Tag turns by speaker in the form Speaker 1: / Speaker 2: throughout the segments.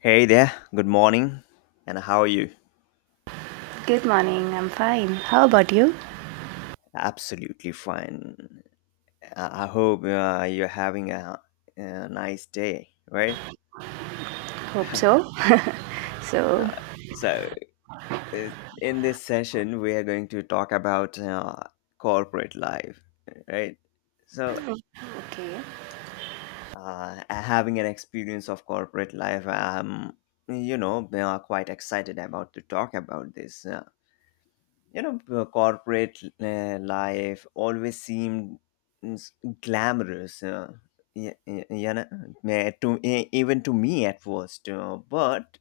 Speaker 1: Hey there, good morning, and how are you?
Speaker 2: Good morning, I'm fine. How about you?
Speaker 1: Absolutely fine. I hope you're having a nice day, right?
Speaker 2: Hope so.
Speaker 1: Uh,
Speaker 2: So.
Speaker 1: so, uh, in this session, we are going to talk about corporate life, right? So,
Speaker 2: Okay.
Speaker 1: Having an experience of corporate life, quite excited about to talk about this. Corporate life always seemed glamorous, to even to me at first, but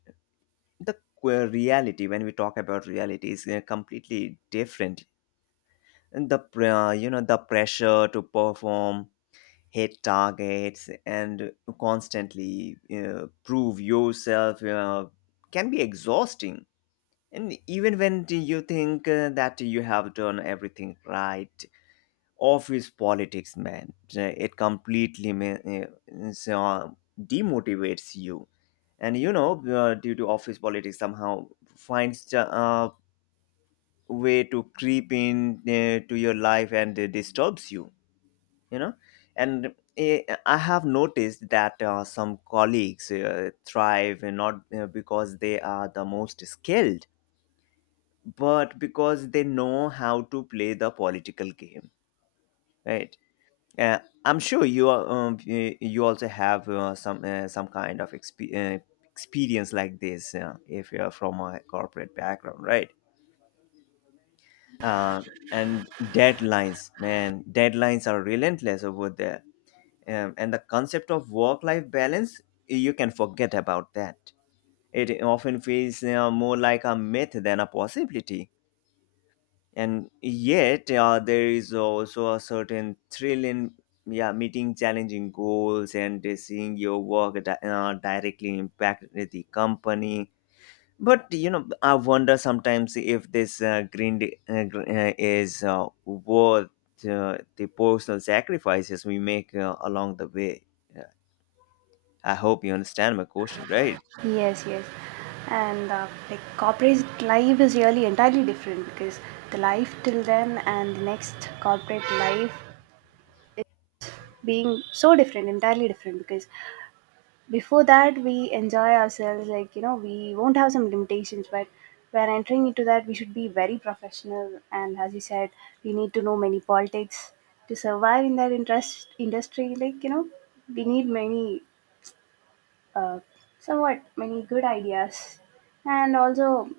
Speaker 1: the reality, when we talk about reality, is completely different. And the pr- you know the pressure to perform, hit targets, and constantly prove yourself can be exhausting. And even when do you think that you have done everything right, office politics, man, it completely ma- is, demotivates you. And due to office politics, somehow finds a way to creep in to your life and disturbs you. You know, and I have noticed that some colleagues thrive, and not because they are the most skilled, but because they know how to play the political game, right. uh, I'm sure you also have some kind of experience like this, if you're from a corporate background, right. uh, and deadlines, man, deadlines are relentless over there. And the concept of work life balance, you can forget about that. It often feels more like a myth than a possibility. And yet there is also a certain thrill in, yeah, meeting challenging goals and seeing your work directly impact the company. But you know, I wonder sometimes if this is worth the personal sacrifices we make along the way. Yeah. I hope you understand my question, right?
Speaker 2: Yes, yes. And like corporate life is really entirely different, because the life till then and the next corporate life being so different, entirely different. Because before that we enjoy ourselves, like we won't have some limitations. But when entering into that we should be very professional, and as you said, we need to know many politics to survive in that interest industry, like we need many uh, somewhat many good ideas. And also,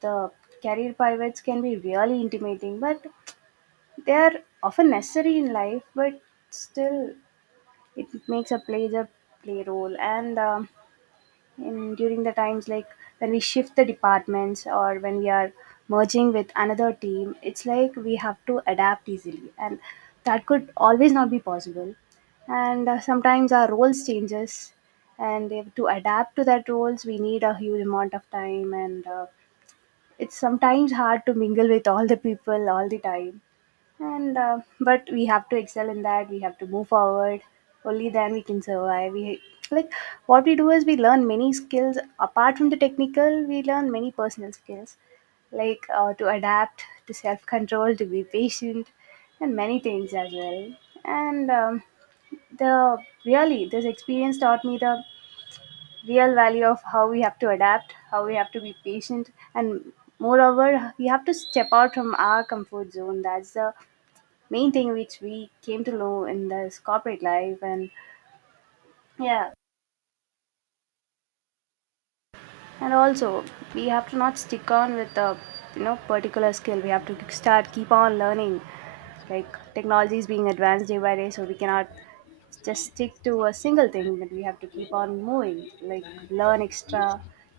Speaker 2: the career pivots can be really intimidating, but they are often necessary in life. But still, it makes a play role. And in during the times, like when we shift the departments, or when we are merging with another team, it's like we have to adapt easily, and that could always not be possible. And sometimes our roles changes, and if, to adapt to that roles, we need a huge amount of time. And it's sometimes hard to mingle with all the people all the time. And but we have to excel in that. We have to move forward. Only then we can survive. We, like, what we do is we learn many skills apart from the technical. We learn many personal skills, like to adapt, to self control, to be patient, and many things as well. And the really this experience taught me the real value of how we have to adapt, how we have to be patient, and moreover, we have to step out from our comfort zone. That's the main thing which we came to know in this corporate life. And yeah, and also, we have to not stick on with a particular skill. We have to start keep on learning, like technology is being advanced day by day, so we cannot just stick to a single thing. But we have to keep on moving, like learn extra.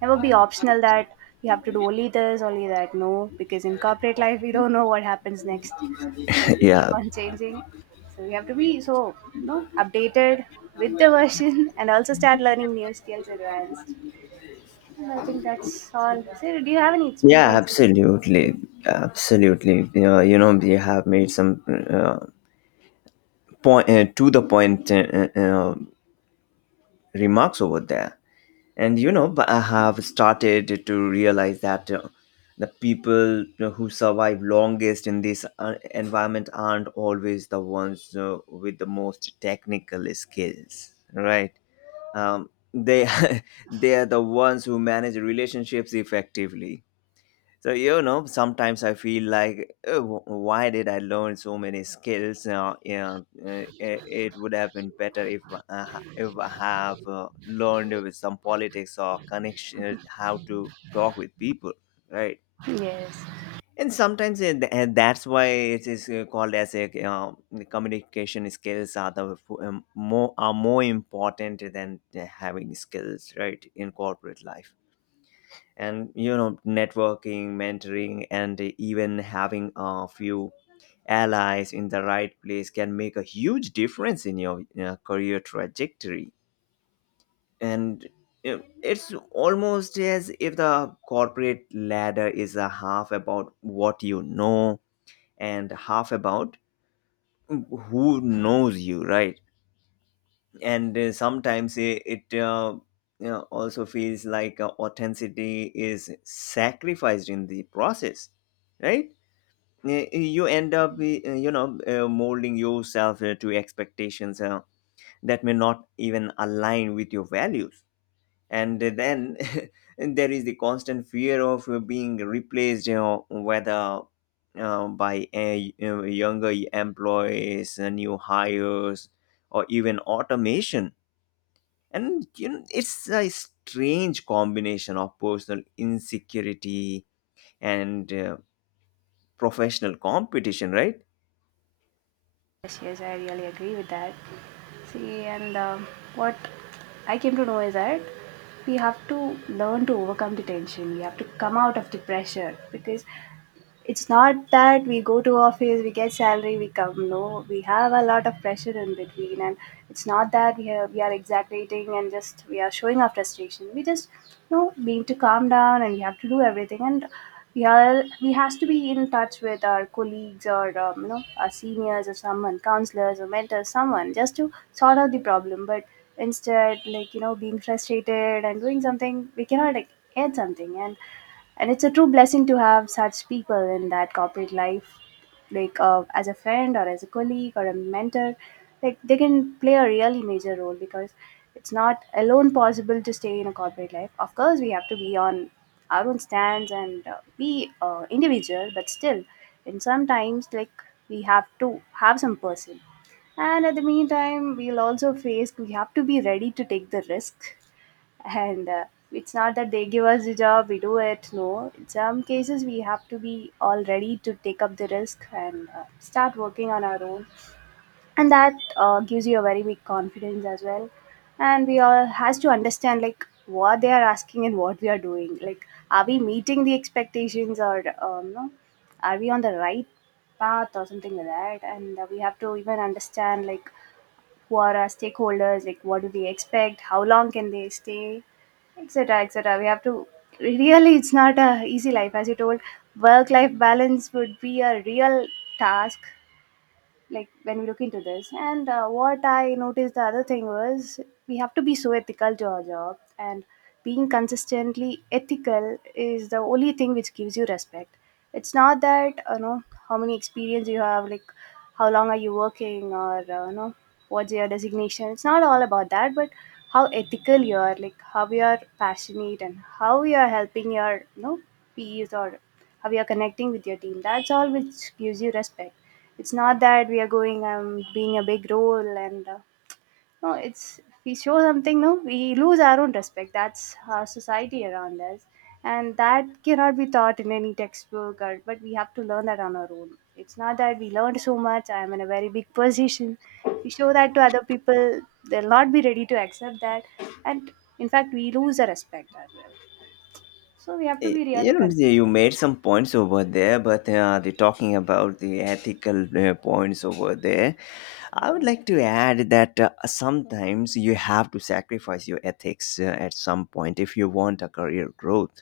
Speaker 2: Never be optional, that you have to do only this, only that. No, because in corporate life we don't know what happens next, like we keep
Speaker 1: Yeah.
Speaker 2: on changing. So we have to be so updated with the version and also start learning new skills advanced. And I think that's all. Sir, do you have any
Speaker 1: Yeah,
Speaker 2: experience in—
Speaker 1: absolutely. Absolutely. You know, we have made some uh, point to the point remarks over there. And you know, but I have started to realize that the people who survive longest in this environment aren't always the ones with the most technical skills, right? They they are the ones who manage relationships effectively. So you know, sometimes I feel like, "Oh, why did I learn so many skills? Yeah, it would have been better if I, I have learned with some politics or connection, how to talk with people, right?"
Speaker 2: Yes,
Speaker 1: And sometimes it, and that's why it is called as a, communication skills are the f- more are more important than having skills, right, in corporate life. And you know, networking, mentoring, and even having a few allies in the right place can make a huge difference in your career trajectory. And you know, it's almost as if the corporate ladder is a half about what you know, and half about who knows you, right. And sometimes it, it you know, also feels like authenticity is sacrificed in the process, right. You end up molding yourself to expectations that may not even align with your values. And then there is the constant fear of being replaced, you know, whether by younger employees, new hires, or even automation. And you know, it's a strange combination of personal insecurity and professional competition, right.
Speaker 2: yes, yes, I really agree with that. See, and what I came to know is that we have to learn to overcome the tension. We have to come out of the pressure, because it's not that we go to office, we get salary, we come. No, we have a lot of pressure in between. And it's not that we are exaggerating and just we are showing our frustration. We just we need to calm down, and we have to do everything. And we are, we has to be in touch with our colleagues, or our seniors, or someone, counselors or mentors, someone, just to sort out the problem. But instead, like being frustrated and doing something, we cannot, like, add something, and it's a true blessing to have such people in that corporate life, like as a friend, or as a colleague, or a mentor. Like they can play a really major role, because it's not alone possible to stay in a corporate life. Of course we have to be on our own stands, and be individual. But still, and sometimes, like, we have to have some person. And at the meantime, we'll also face, we have to be ready to take the risk. And it's not that they give us the job, we do it. No, in some cases we have to be all ready to take up the risk, and start working on our own. And that gives you a very big confidence as well. And we all has to understand like what they are asking and what we are doing, like are we meeting the expectations, or no. Are we on the right path, or something like that. And we have to even understand, like, who are our stakeholders, like what do they expect, how long can they stay, etc. etc. We have to, really, it's not a easy life, as you told. Work life balance would be a real task, like when we look into this. And what I noticed, the other thing was, we have to be so ethical to our job. And being consistently ethical is the only thing which gives you respect. It's not that how many experience you have, like how long are you working, or what's your designation. It's not all about that. But how ethical you are, like how you are passionate and how you are helping your peers, or how you're connecting with your team. That's all which gives you respect. It's not that we are going being a big role and no. It's, if we show something, no, we lose our own respect. That's our society around us, and that cannot be taught in any textbook. Or, but we have to learn that on our own. It's not that we learned so much. I am in a very big position. We show that to other people, they'll not be ready to accept that, and in fact, we lose the respect as well. So we have to be
Speaker 1: You
Speaker 2: really
Speaker 1: know, you
Speaker 2: consistent.
Speaker 1: made some points over there, but the, talking about the ethical points over there, I would like to add that sometimes you have to sacrifice your ethics at some point if you want a career growth.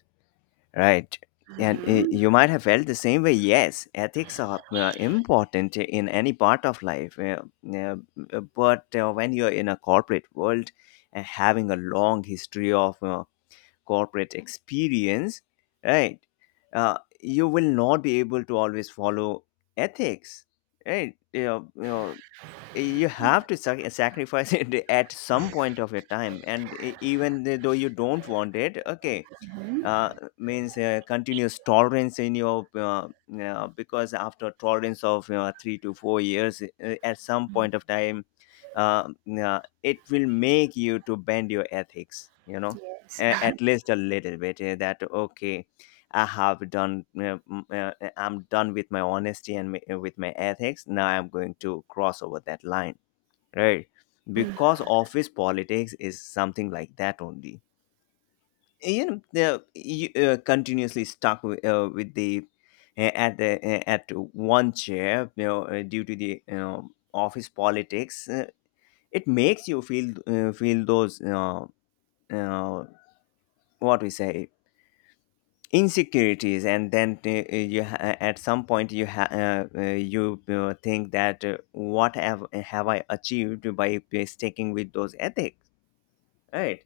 Speaker 1: Right. And you might have felt the same way. Yes, ethics are important in any part of life. Yeah, but when you're in a corporate world and having a long history of corporate experience, right, you will not be able to always follow ethics. Right. You know, you know, you have to sacrifice it at some point of your time. And even though you don't want it, okay, uh, means continuous tolerance in your, because after tolerance of 3 to 4 years at some point of time, uh, it will make you to bend your ethics, you know,
Speaker 2: Yes.
Speaker 1: at least a little bit, that okay, I have done m- uh, I'm done with my honesty and with my ethics. Now I'm going to cross over that line, right. Because office politics is something like that only. You know, they're you, continuously stuck with the at the at one chair, you know, due to the, you know, office politics. It makes you feel, those, you know, uh, what we say, insecurities. And then at some point you ha- you think that what have I achieved by sticking with those ethics, right.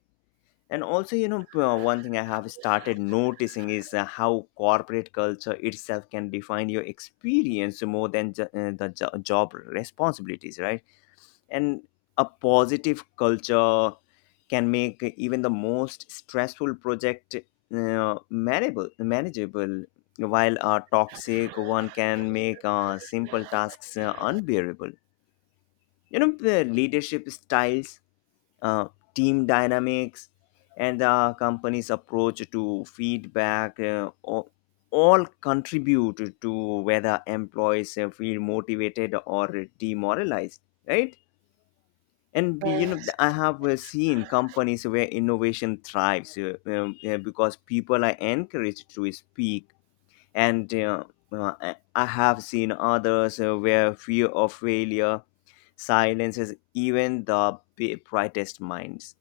Speaker 1: And also you know, one thing I have started noticing is how corporate culture itself can define your experience more than the job responsibilities, right. And a positive culture can make even the most stressful project manageable, manageable while a toxic one can make simple tasks unbearable. You know, the leadership styles, uh, team dynamics, and the company's approach to feedback all contribute to whether employees feel motivated or demoralized, right. And you know,
Speaker 2: Yes.
Speaker 1: I have seen companies where innovation thrives because people are encouraged to speak. And uh, i I have seen others where fear of failure silences even the brightest minds.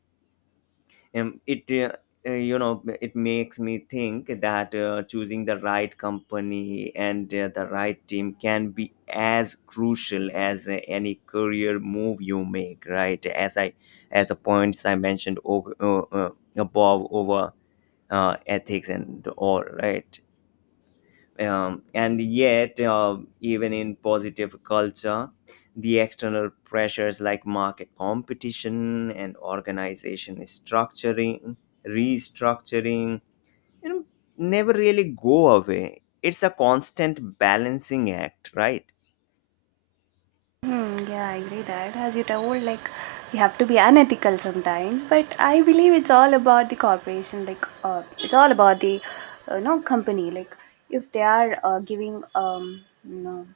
Speaker 1: It You know, it makes me think that choosing the right company and the right team can be as crucial as any career move you make, right. As the points I mentioned over, above, over ethics and all, right. And yet even in positive culture, the external pressures like market competition and organization structuring restructuring, you know, never really go away. It's a constant balancing act, right.
Speaker 2: Hmm, yeah, I agree that. As you told, like you have to be unethical sometimes, but I believe it's all about the corporation. Like, it's all about the, company. Like, if they are giving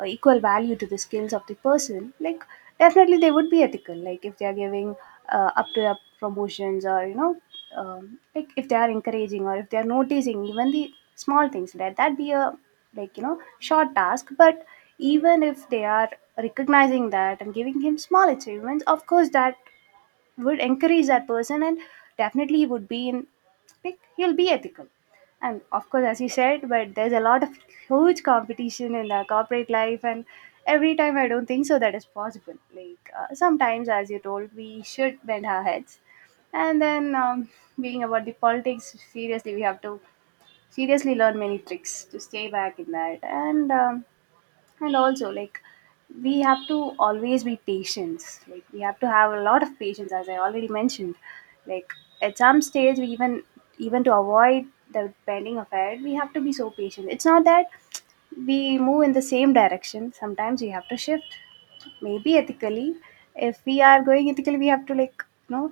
Speaker 2: equal value to the skills of the person, like definitely they would be ethical. Like, if they are giving up to up promotions, or like if they are encouraging, or if they are noticing even the small things. Let that be a, like short task. But even if they are recognizing that and giving him small achievements, of course that would encourage that person. And definitely he would be in, like, he'll be ethical. And of course, as you said, but there's a lot of huge competition in the corporate life. And every time, I don't think so that is possible, like sometimes, as you told, we should bend our heads. And then being about the politics, seriously we have to seriously learn many tricks to stay back in that. And and also, like, we have to always be patient. Like we have to have a lot of patience, as I already mentioned. Like at some stage we even to avoid the bending of head, we have to be so patient. It's not that we move in the same direction, sometimes we have to shift. Maybe ethically, if we are going ethically, we have to, like, you know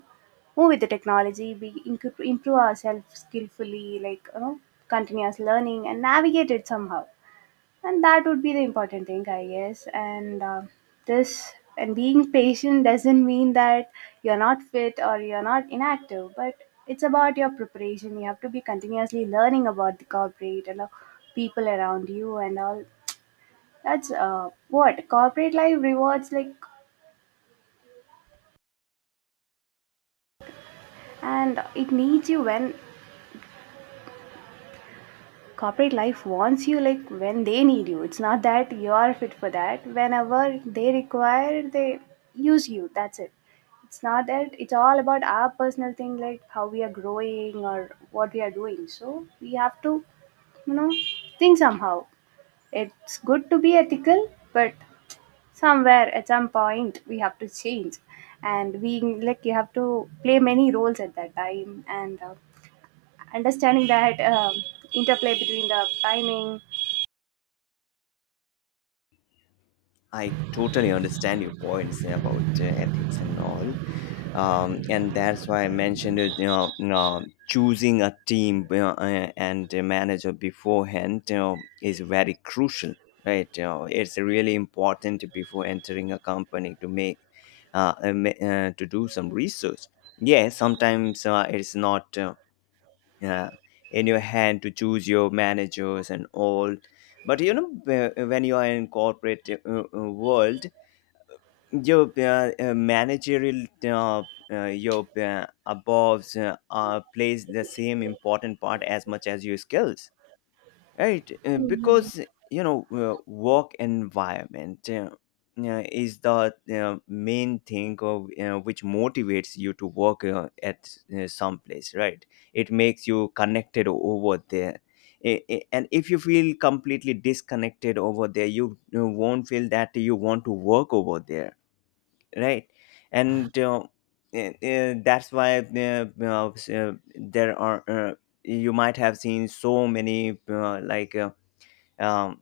Speaker 2: move with the technology. We improve ourselves skillfully, like continuous learning, and navigate it somehow. And that would be the important thing, I guess. And this, and being patient doesn't mean that you're not fit or you're not inactive, but it's about your preparation. You have to be continuously learning about the corporate and the people around you and all. That's what corporate life rewards, like. And it needs you when corporate life wants you, like when they need you. It's not that you are fit for that whenever they require, they use you, that's it. It's not that it's all about our personal thing, like how we are growing or what we are doing. So we have to you know think somehow. It's good to be ethical, but somewhere at some point we have to change. And we, like, you have to play many roles at that time. And understanding that interplay between the timing.
Speaker 1: I totally understand your points about ethics and all. And that's why I mentioned it, you know, choosing a team, you know, and a manager beforehand, you know, is very crucial, right? You know, it's really important before entering a company to make to do some research. Yeah, sometimes it's not uh, in your hand to choose your managers and all. But you know, when you are in corporate world, your managerial, your aboves plays the same important part as much as your skills, right. Because you know, work environment is the main thing of, which motivates you to work at some place, right. It makes you connected over there. And if you feel completely disconnected over there, you won't feel that you want to work over there, right. And that's why there are, you might have seen so many um,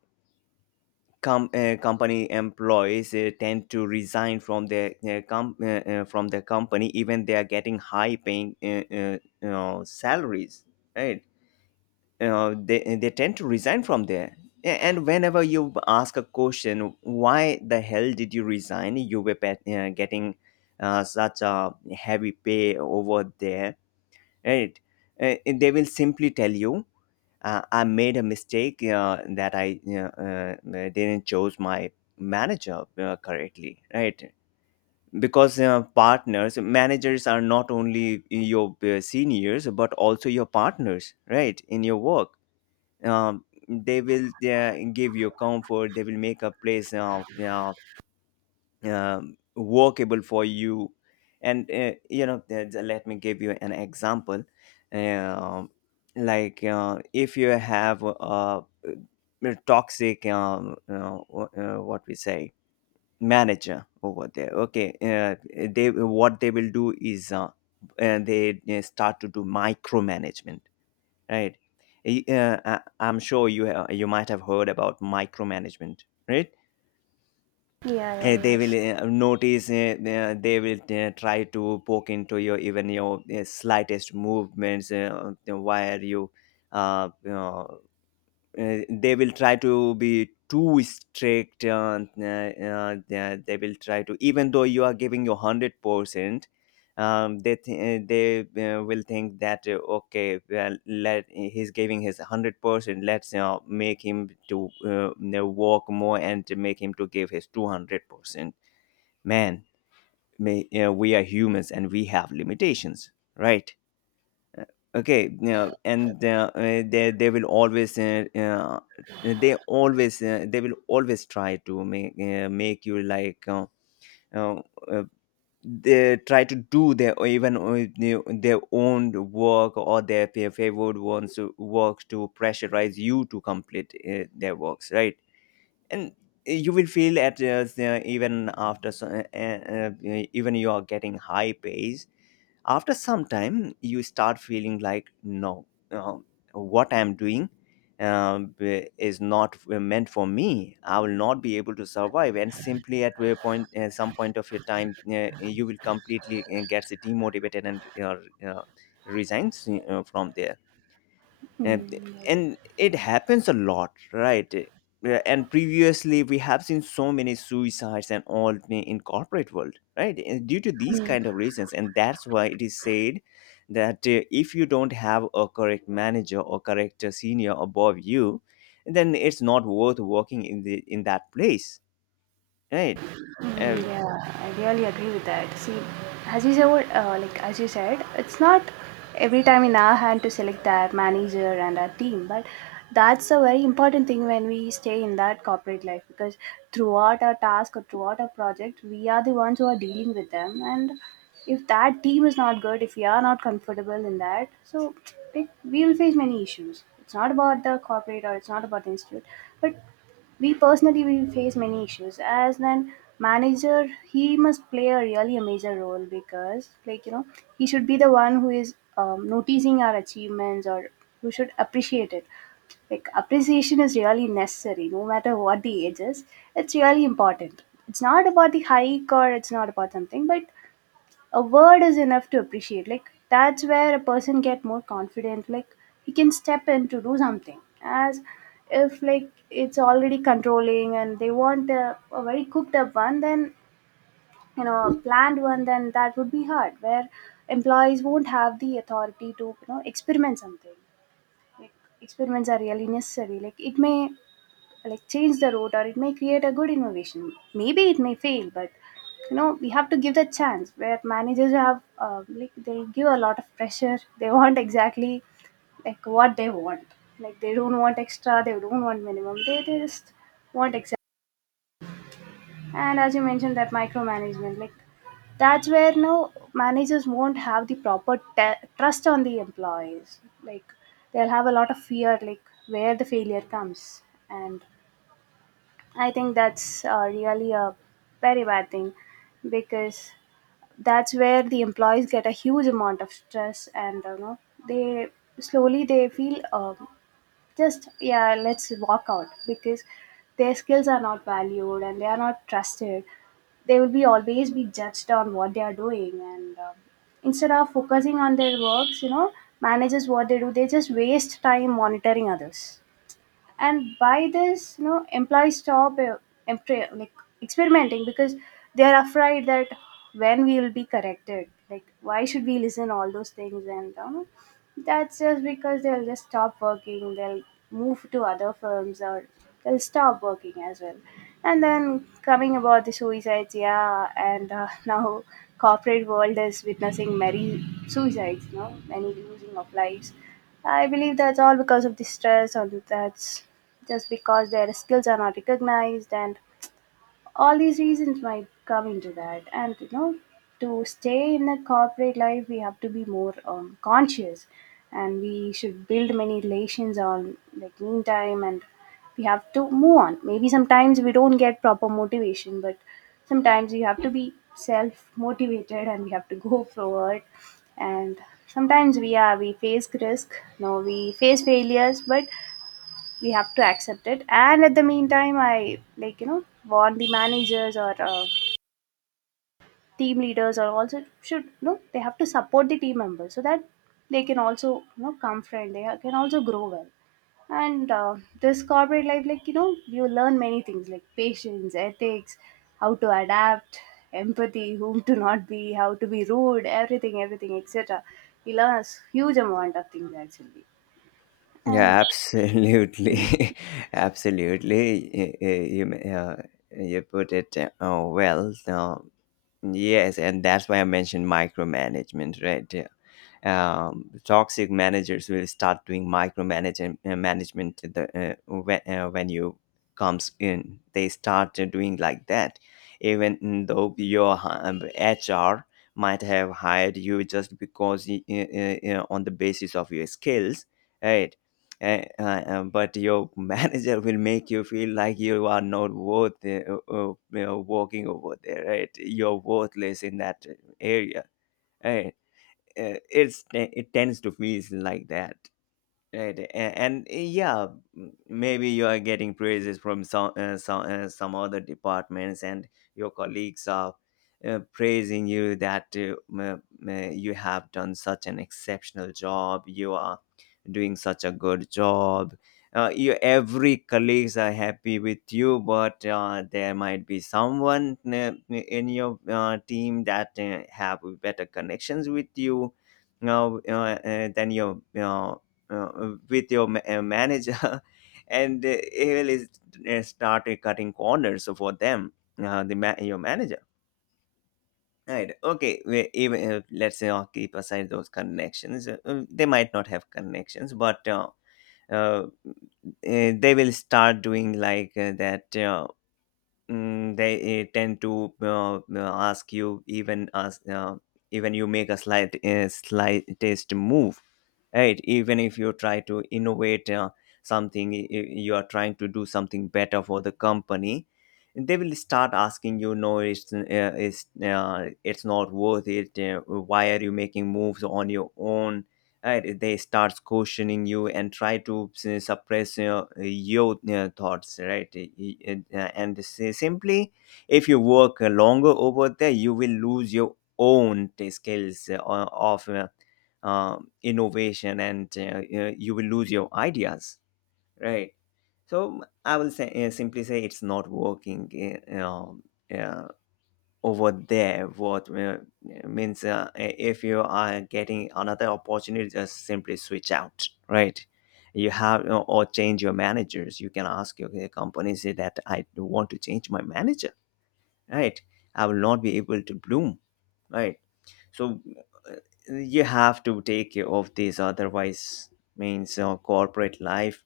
Speaker 1: company employees tend to resign from their, from the company, even they are getting high paying, you know, salaries, right. You know, they tend to resign from there. And whenever you ask a question, why the hell did you resign, you were pet, getting such a heavy pay over there, right. They will simply tell you, I made a mistake that I, you know, didn't choose my manager correctly, right? Because partners, managers are not only your seniors but also your partners, right? In your work, they will give you comfort. They will make a place. Workable for you. And let me give you an example. um, like if you have a toxic what we say manager over there, they, what they will do is, they start to do micromanagement, right? Y- uh, I- I'm sure you you might have heard about micromanagement, right?
Speaker 2: Yeah, yeah,
Speaker 1: They will
Speaker 2: yes.
Speaker 1: try to poke into your even your slightest movements, where you you know, they will try to be too strict. They will try, to even though you are giving your 100%, they will think that, okay, well let he's giving his 100%, let's make him to walk more and to make him to give his 200%, man. You know, we are humans and we have limitations, right? Uh, okay you know, and they will always they always They will always try to make you like, uh, uh, they try to do their, or even their own work or their favored ones' work to pressurize you to complete their works, right? And you will feel, even after so, even you are getting high pays, after some time you start feeling like, no, uh, what I'm doing is not meant for me, I will not be able to survive. And simply at a point, some point of your time, you will completely get demotivated and uh, resigns from there. And
Speaker 2: Mm, yes.
Speaker 1: it happens a lot, right? Yeah, and previously we have seen so many suicides and all in corporate world, right? And due to these
Speaker 2: Mm.
Speaker 1: kind of reasons. And that's why it is said that, if you don't have a correct manager or correct senior above you, then it's not worth working in the in that place, right?
Speaker 2: Mm,
Speaker 1: Uh,
Speaker 2: yeah, I really agree with that. See, as you said, like, as you said, it's not every time in our hand to select our manager and our team, but that's a very important thing when we stay in that corporate life, because throughout our task or throughout our project, we are the ones who are dealing with them. And if that team is not good, if we are not comfortable in that, so it, we will face many issues. It's not about the corporate or it's not about the institute, but we personally will face many issues. As an manager, he must play a really a major role, because, like he should be the one who is noticing our achievements, or who should appreciate it. Like appreciation is really necessary, no matter what the age is. It's really important. It's not about the hike or it's not about something, but a word is enough to appreciate, like that's where a person get more confident, like he can step in to do something. As if like it's already controlling and they want a very cooked up one, then you know a planned one, then that would be hard where employees won't have the authority to experiment something, like experiments are really necessary. Like it may like change the route or it may create a good innovation, maybe it may fail, but you know we have to give the chance where managers have like they give a lot of pressure. They want exactly like what they want. Like they don't want extra, they don't want minimum, they just want exact. And as you mentioned that micromanagement, like that's where now managers won't have the proper trust on the employees, like they'll have a lot of fear, like where the failure comes. And I think that's really a very bad thing, because that's where the employees get a huge amount of stress. And you know they, slowly they feel, just yeah, let's walk out, because their skills are not valued and they are not trusted. They will be always be judged on what they are doing. And instead of focusing on their works, you know managers, what they do, they just waste time monitoring others. And by this, you know, employees stop, like experimenting, because they are afraid that when we will be corrected, like why should we listen all those things. And that's just because they'll just stop working, they'll move to other firms, or they'll stop working as well. And then coming about the suicides, yeah, and now corporate world is witnessing many suicides, you know, many losing of lives. I believe that's all because of the stress, or that's just because their skills are not recognized, and all these reasons might come into that. And you know, to stay in a corporate life we have to be more conscious, and we should build many relations on like meantime, and we have to move on. Maybe sometimes we don't get proper motivation, but sometimes you have to be self motivated and we have to go forward. And sometimes we face risk, no, we face failures, but we have to accept it. And at the meantime, I like warn the managers or team leaders or also should, you know, they have to support the team members so that they can also, you know, come friend. They can also grow well. And this corporate life, like you know, you learn many things, like patience, ethics, how to adapt, empathy, whom to not be, how to be rude, everything, everything, etc. You learn a huge amount of things actually, and
Speaker 1: yeah, absolutely. Absolutely. you, you, uh, you put it well. Yes, and that's why I mentioned micromanagement, right? Toxic managers will start doing micromanagement, when you comes in, they start doing like that, even though your HR might have hired you just because on the basis of your skills, right? But your manager will make you feel like you are not worth working over there, right? You're worthless in that area, right? It's, it tends to feel like that. Right. And yeah, maybe you are getting praises from some other departments, and your colleagues are praising you that, you have done such an exceptional job. You are doing such a good job. You, every colleagues are happy with you. But there might be someone in your team that have better connections with you now, than your with your ma- manager. And start cutting corners for them, your manager, right? Okay, even if, let's say, keep aside those connections, they might not have connections. But uh, uh, they will start doing like that. They tend to ask you, even as even you make a slightest move, right? Even if you try to innovate something, you are trying to do something better for the company, they will start asking you, no, it's not worth it, why are you making moves on your own, right? They start questioning you and try to suppress your thoughts, right? Simply if you work longer over there, you will lose your own skills of innovation and you will lose your ideas, right? So I will say simply say, it's not working uh, over there. What Means, if you are getting another opportunity, just simply switch out, right? You have or change your managers. You can ask your company, say that, I want to change my manager, right? I will not be able to bloom, right? So uh, you have to take care of this, otherwise, means, corporate life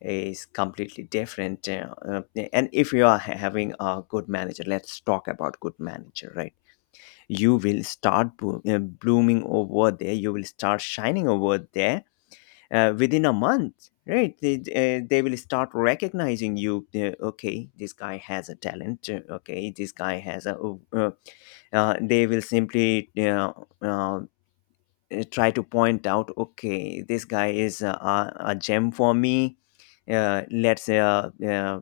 Speaker 1: is completely different. And if you are having a good manager, let's talk about good manager, right? You will start blooming over there, you will start shining over there within a month, right? They will start recognizing you, okay, this guy has a talent, okay, this guy has a, uh, they will simply uh, try to point out, okay, this guy is a gem for me, let's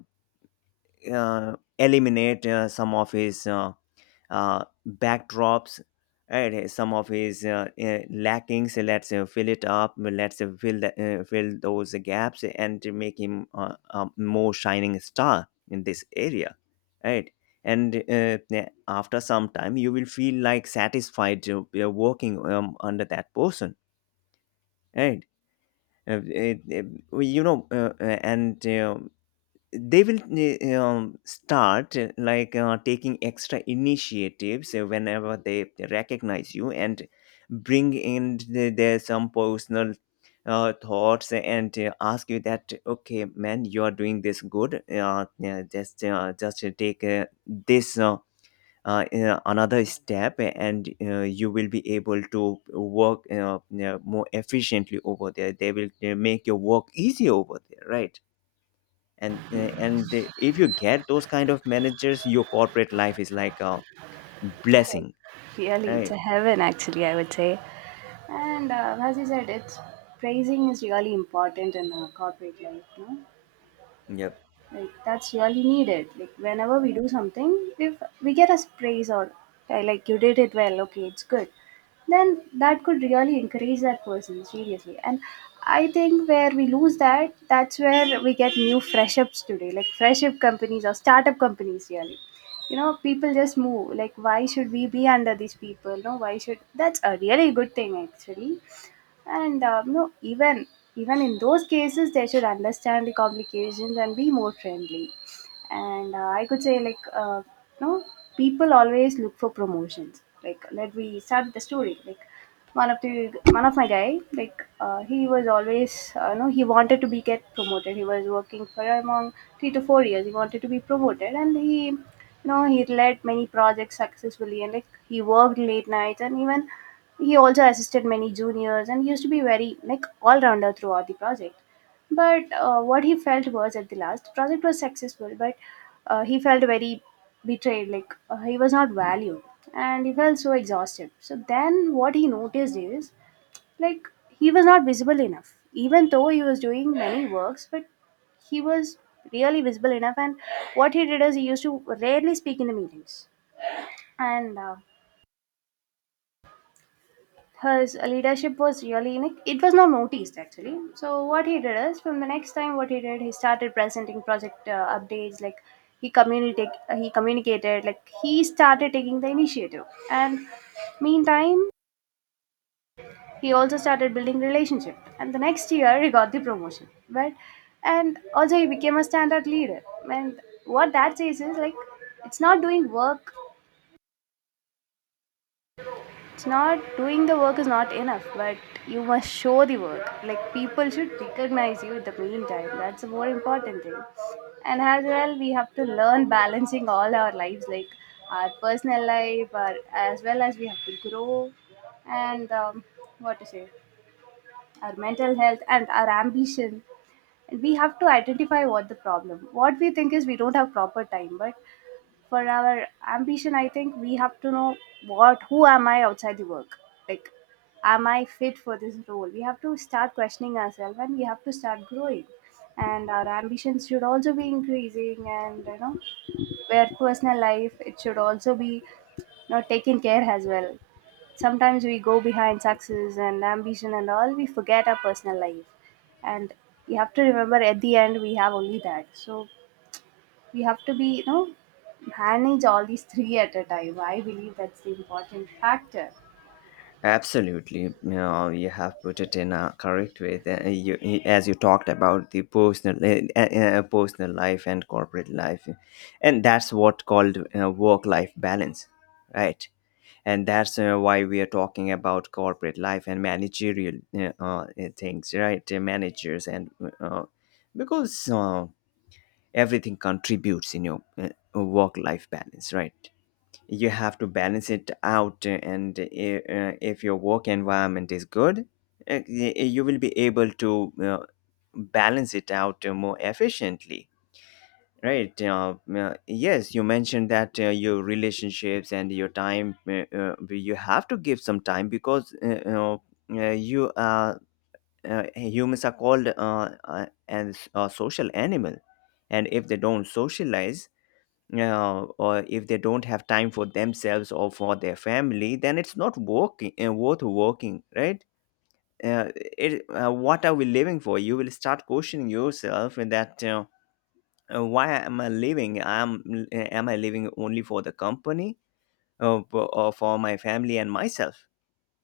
Speaker 1: eliminate some of his backdrops, right, some of his lackings, let's fill it up, let's fill those gaps and to make him a more shining star in this area, right? And yeah, after some time you will feel like satisfied working under that person, right? uh, it, it- you know, and they will start taking extra initiatives whenever they recognize you, and bring in their some personal thoughts and ask you that, okay man, you are doing this good, yeah, just take this another step, and you will be able to work more efficiently over there. They will make your work easier over there, right? And if you get those kind of managers, your corporate life is like a blessing,
Speaker 2: really, it's a
Speaker 1: right?
Speaker 2: heaven actually, I would say. And as you said, it's praising is really important in corporate life. No,
Speaker 1: Yep.
Speaker 2: like that's really needed. Like whenever we do something, if we get a praise, or like you did it well, okay, it's good. Then that could really encourage that person seriously. And I think where we lose that, that's where we get new fresh ups today, like fresh up companies or startup companies. Really, you know, people just move, like why should we be under these people, no, why should, that's a really good thing actually. And you know, even, even in those cases they should understand the complications and be more friendly. And I could say like, you know people always look for promotions. Like let we start with the story, like one of the one of my guy, like he was always, he wanted to be get promoted. He was working for among 3 to 4 years. He wanted to be promoted, and he, you know, he led many projects successfully, and like he worked late nights, and even he also assisted many juniors, and he used to be very like all rounder throughout the project. But what he felt was at the last, the project was successful, but he felt very betrayed, like he was not valued, and he felt so exhausted. So then what he noticed is, like he was not visible enough, even though he was doing many works, but he was really visible enough. And what he did is, he used to rarely speak in the meetings. And his leadership was really unique. It was not noticed actually. So what he did is, from the next time, what he did, he started presenting project updates. Like he communicated, he communicated. Like he started taking the initiative, and meantime, he also started building relationship. And the next year, he got the promotion. But and also he became a standard leader. And what that says is like, it's not doing work It's not doing the work is not enough, but you must show the work. Like people should recognize you in the meantime. That's the more important thing. And as well, we have to learn balancing all our lives, like our personal life, our, as well as we have to grow, and what to say, our mental health and our ambition. And we have to identify what the problem. What we think is we don't have proper time, but for our ambition, I think we have to know what, who am I outside the work, like am I fit for this role. We have to start questioning ourselves and we have to start growing, and our ambitions should also be increasing. And you know, where personal life, it should also be, you know, taken care as well. Sometimes we go behind success and ambition and all, we forget our personal life. And we have to remember at the end we have only that, so we have to be, you know, manage all these three at a time. I believe that's the important factor.
Speaker 1: Absolutely, no, you have put it in a correct way that as you talked about the personal, personal life and corporate life, and that's what called work life balance, right? And that's why we are talking about corporate life and managerial things, right? Managers and because everything contributes in your work life balance, right? You have to balance it out. And If your work environment is good, you will be able to balance it out more efficiently, right? Yes, you mentioned that your relationships and your time, you have to give some time, because you know, you are humans are called as a social animal, and if they don't socialize or if they don't have time for themselves or for their family, then it's not working, worth working, right? Uh, what are we living for? You will start questioning yourself and that, why am I living? Am I living only for the company, or for my family and myself?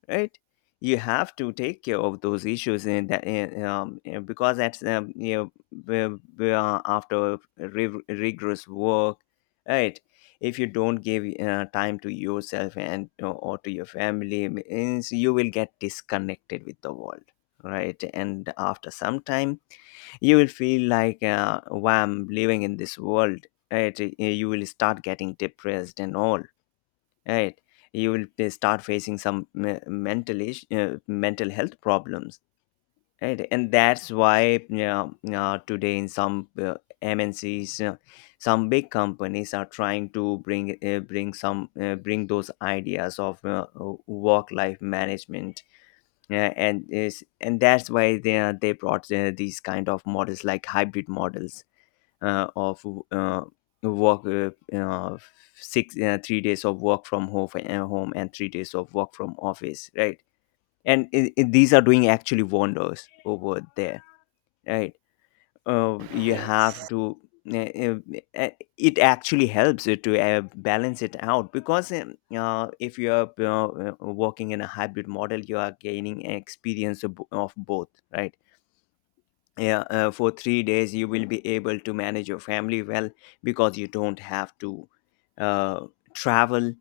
Speaker 1: Right? You have to take care of those issues in that. And and because that's, you know, after rigorous work, right? If you don't give time to yourself and or to your family, means you will get disconnected with the world, right? And after some time, you will feel like, why I'm living in this world, right? You will start getting depressed and all, right? You will start facing some mental health problems, right? And that's why, you know, today in some MNCs, some big companies are trying to bring some bring those ideas of work life management, and that's why they brought these kind of models, like hybrid models uh, of uh, work uh, uh, six 3 days of work from home and 3 days of work from office, right? And these are doing actually wonders over there, right? You
Speaker 2: Yes.
Speaker 1: have to uh, uh, uh, it actually helps it to balance it out, because if you are working in a hybrid model, you are gaining experience of, of both, right? Yeah, for 3 days you will be able to manage your family well, because you don't have to uh, travel.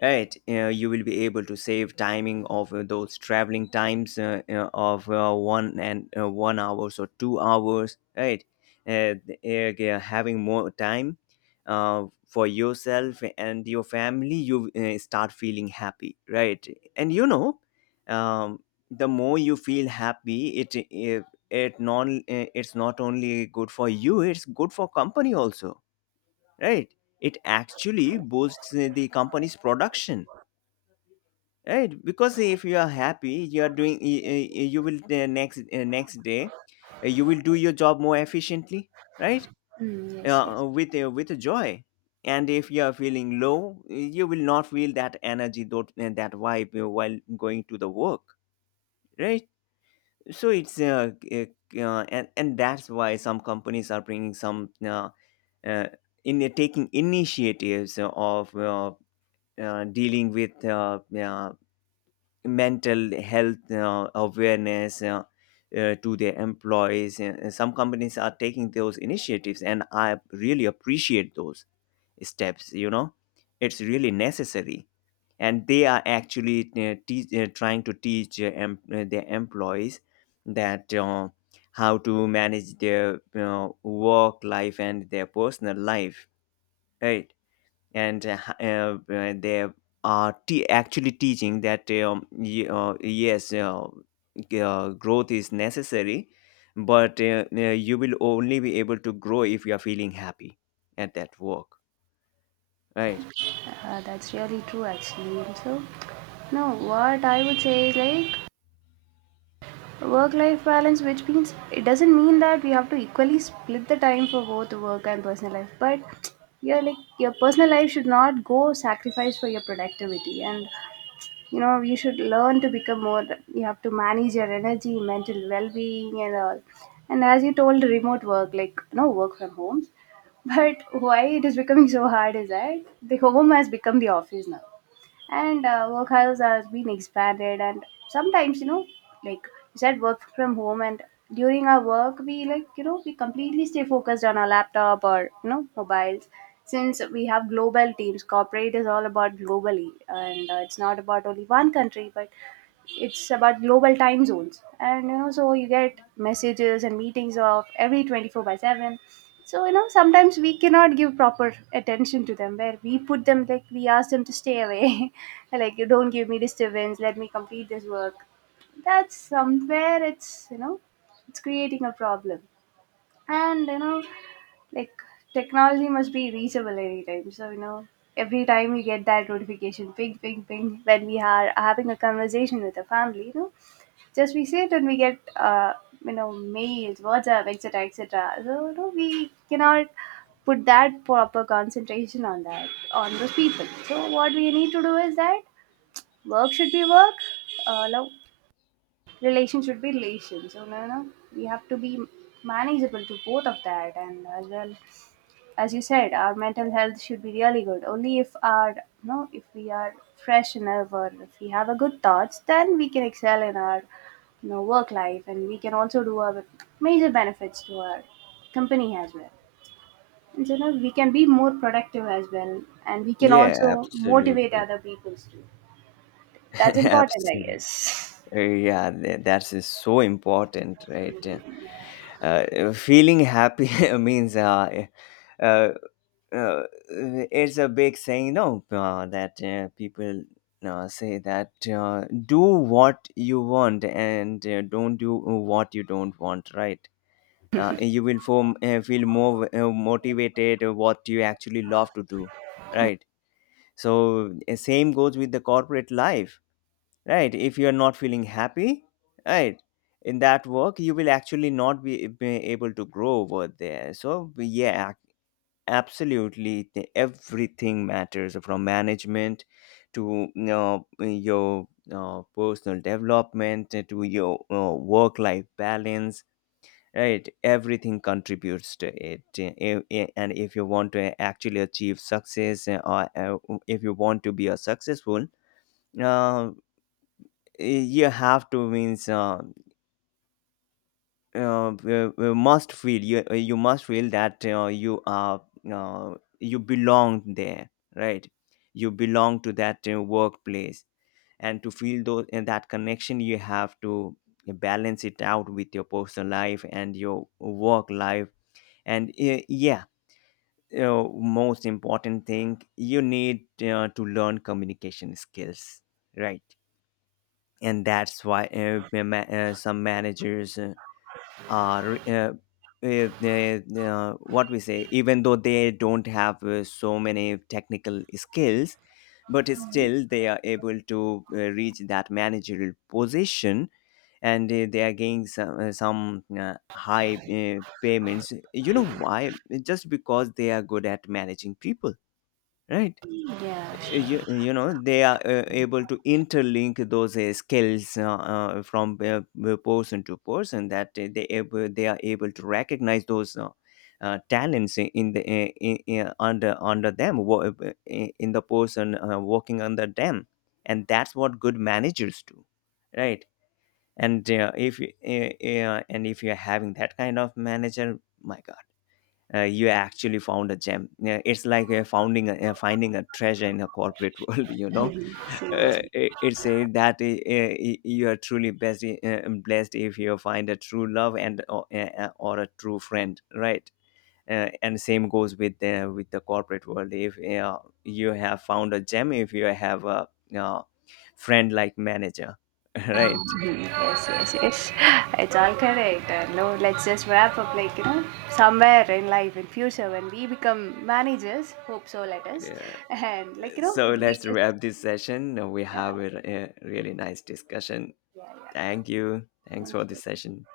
Speaker 1: Right, you will be able to save timing of those traveling times, of one and 1 hours or 2 hours. Right, uh, having more time for yourself and your family, you start feeling happy. Right, and you know, um, the more you feel happy, it non it's not only good for you, it's good for company also. Right, it actually boosts the company's production, right? Because if you are happy, you are doing, you will the next, next day you will do your job more efficiently, right?
Speaker 2: Mm, yes, yes,
Speaker 1: With with joy. And if you are feeling low, you will not feel that energy, that vibe while going to the work, right? So it's and that's why some companies are bringing some, uh, in taking initiatives of dealing with mental health awareness, to their employees. Some companies are taking those initiatives, and I really appreciate those steps. You know, it's really necessary, and they are actually trying to teach their employees that. How to manage their you work life and their personal life. Right? and They are actually teaching that yes, growth is necessary, but you will only be able to grow if you are feeling happy at that work, right?
Speaker 2: that's really true actually. So, no, what I would say is like work-life balance, which means it doesn't mean that we have to equally split the time for both work and personal life, but your, like your personal life should not go sacrificed for your productivity. And you know you should learn to become more, you have to manage your energy, mental well-being and all. And as you told, remote work, like no, work from home, but why it is becoming so hard is that the home has become the office now. And workhouse has been expanded, and sometimes, you know, like you said, work from home, and during our work we like, you know, we completely stay focused on our laptop or, you know, mobiles. Since we have global teams, corporate is all about globally, and it's not about only one country, but it's about global time zones. And you know, so you get messages and meetings of every 24 by 7. So you know, sometimes we cannot give proper attention to them, where we put them, like we ask them to stay away like you don't give me disturbance, let me complete this work. That's somewhere it's, you know, it's creating a problem. And you know, like technology must be reachable anytime. So you know, every time you get that notification, ping, ping, ping, when we are having a conversation with the family, you know, just we sit and we get you know, mails, WhatsApp, etc., etc. So you know, we cannot put that proper concentration on that, on those people. So what we need to do is that work should be work, love relation should be relation. So no, no, we have to be manageable to both of that. And as well, as you said, our mental health should be really good. Only if our, you know, if we are fresh enough, or if we have a good thoughts, then we can excel in our, you know, work life, and we can also do our major benefits to our company as well. And so you, we can be more productive as well, and we can
Speaker 1: Yeah,
Speaker 2: also motivate
Speaker 1: absolutely.
Speaker 2: other people too. That's important, I
Speaker 1: Absolutely.
Speaker 2: guess.
Speaker 1: Yeah, that is so important, right? Feeling happy means uh, uh, it's a big saying, no? That people say that do what you want, and don't do what you don't want, right? You will feel more motivated what you actually love to do, right? So same goes with the corporate life, right? If you are not feeling happy, right, in that work you will actually not be, be able to grow over there. So yeah, absolutely. Everything matters, from management to, you know, your personal development, to your work life balance, right? Everything contributes to it. And if you want to actually achieve success, or if you want to be a successful, uh, you have to, means must feel you you must feel that you are you belong there, right? You belong to that workplace, and to feel those and that connection, you have to balance it out with your personal life and your work life. And yeah, most important thing you need to learn communication skills, right? And that's why some managers are what we say, even though they don't have so many technical skills, but still they are able to reach that managerial position. And they are getting some high payments, you know why? Just because they are good at managing people, right?
Speaker 2: Yeah,
Speaker 1: You,
Speaker 2: sure.
Speaker 1: know they are able to interlink those skills, from person to person, that they are able to recognize those talents in the under them, in the person working under them. And that's what good managers do, right? And if you- and if you're having that kind of manager, my god, you actually found a gem. Yeah, it's like finding a treasure in a corporate world. You know,
Speaker 2: See you.
Speaker 1: it's a, that you are truly blessed, blessed, if you find a true love and or a true friend, right? And same goes with the corporate world. If you have found a gem, if you have a uh, friend like manager, right?
Speaker 2: Yes, yes, yes. It's all correct. No, let's just wrap up. Like you know, somewhere in life, in future, when we become managers, hope so. Let us,
Speaker 1: Yeah.
Speaker 2: and like you know,
Speaker 1: So
Speaker 2: we
Speaker 1: let's
Speaker 2: just
Speaker 1: wrap this session. We
Speaker 2: yeah,
Speaker 1: have a really nice discussion.
Speaker 2: yeah, yeah.
Speaker 1: Thank you. Thanks
Speaker 2: Thank
Speaker 1: for
Speaker 2: you.
Speaker 1: this session.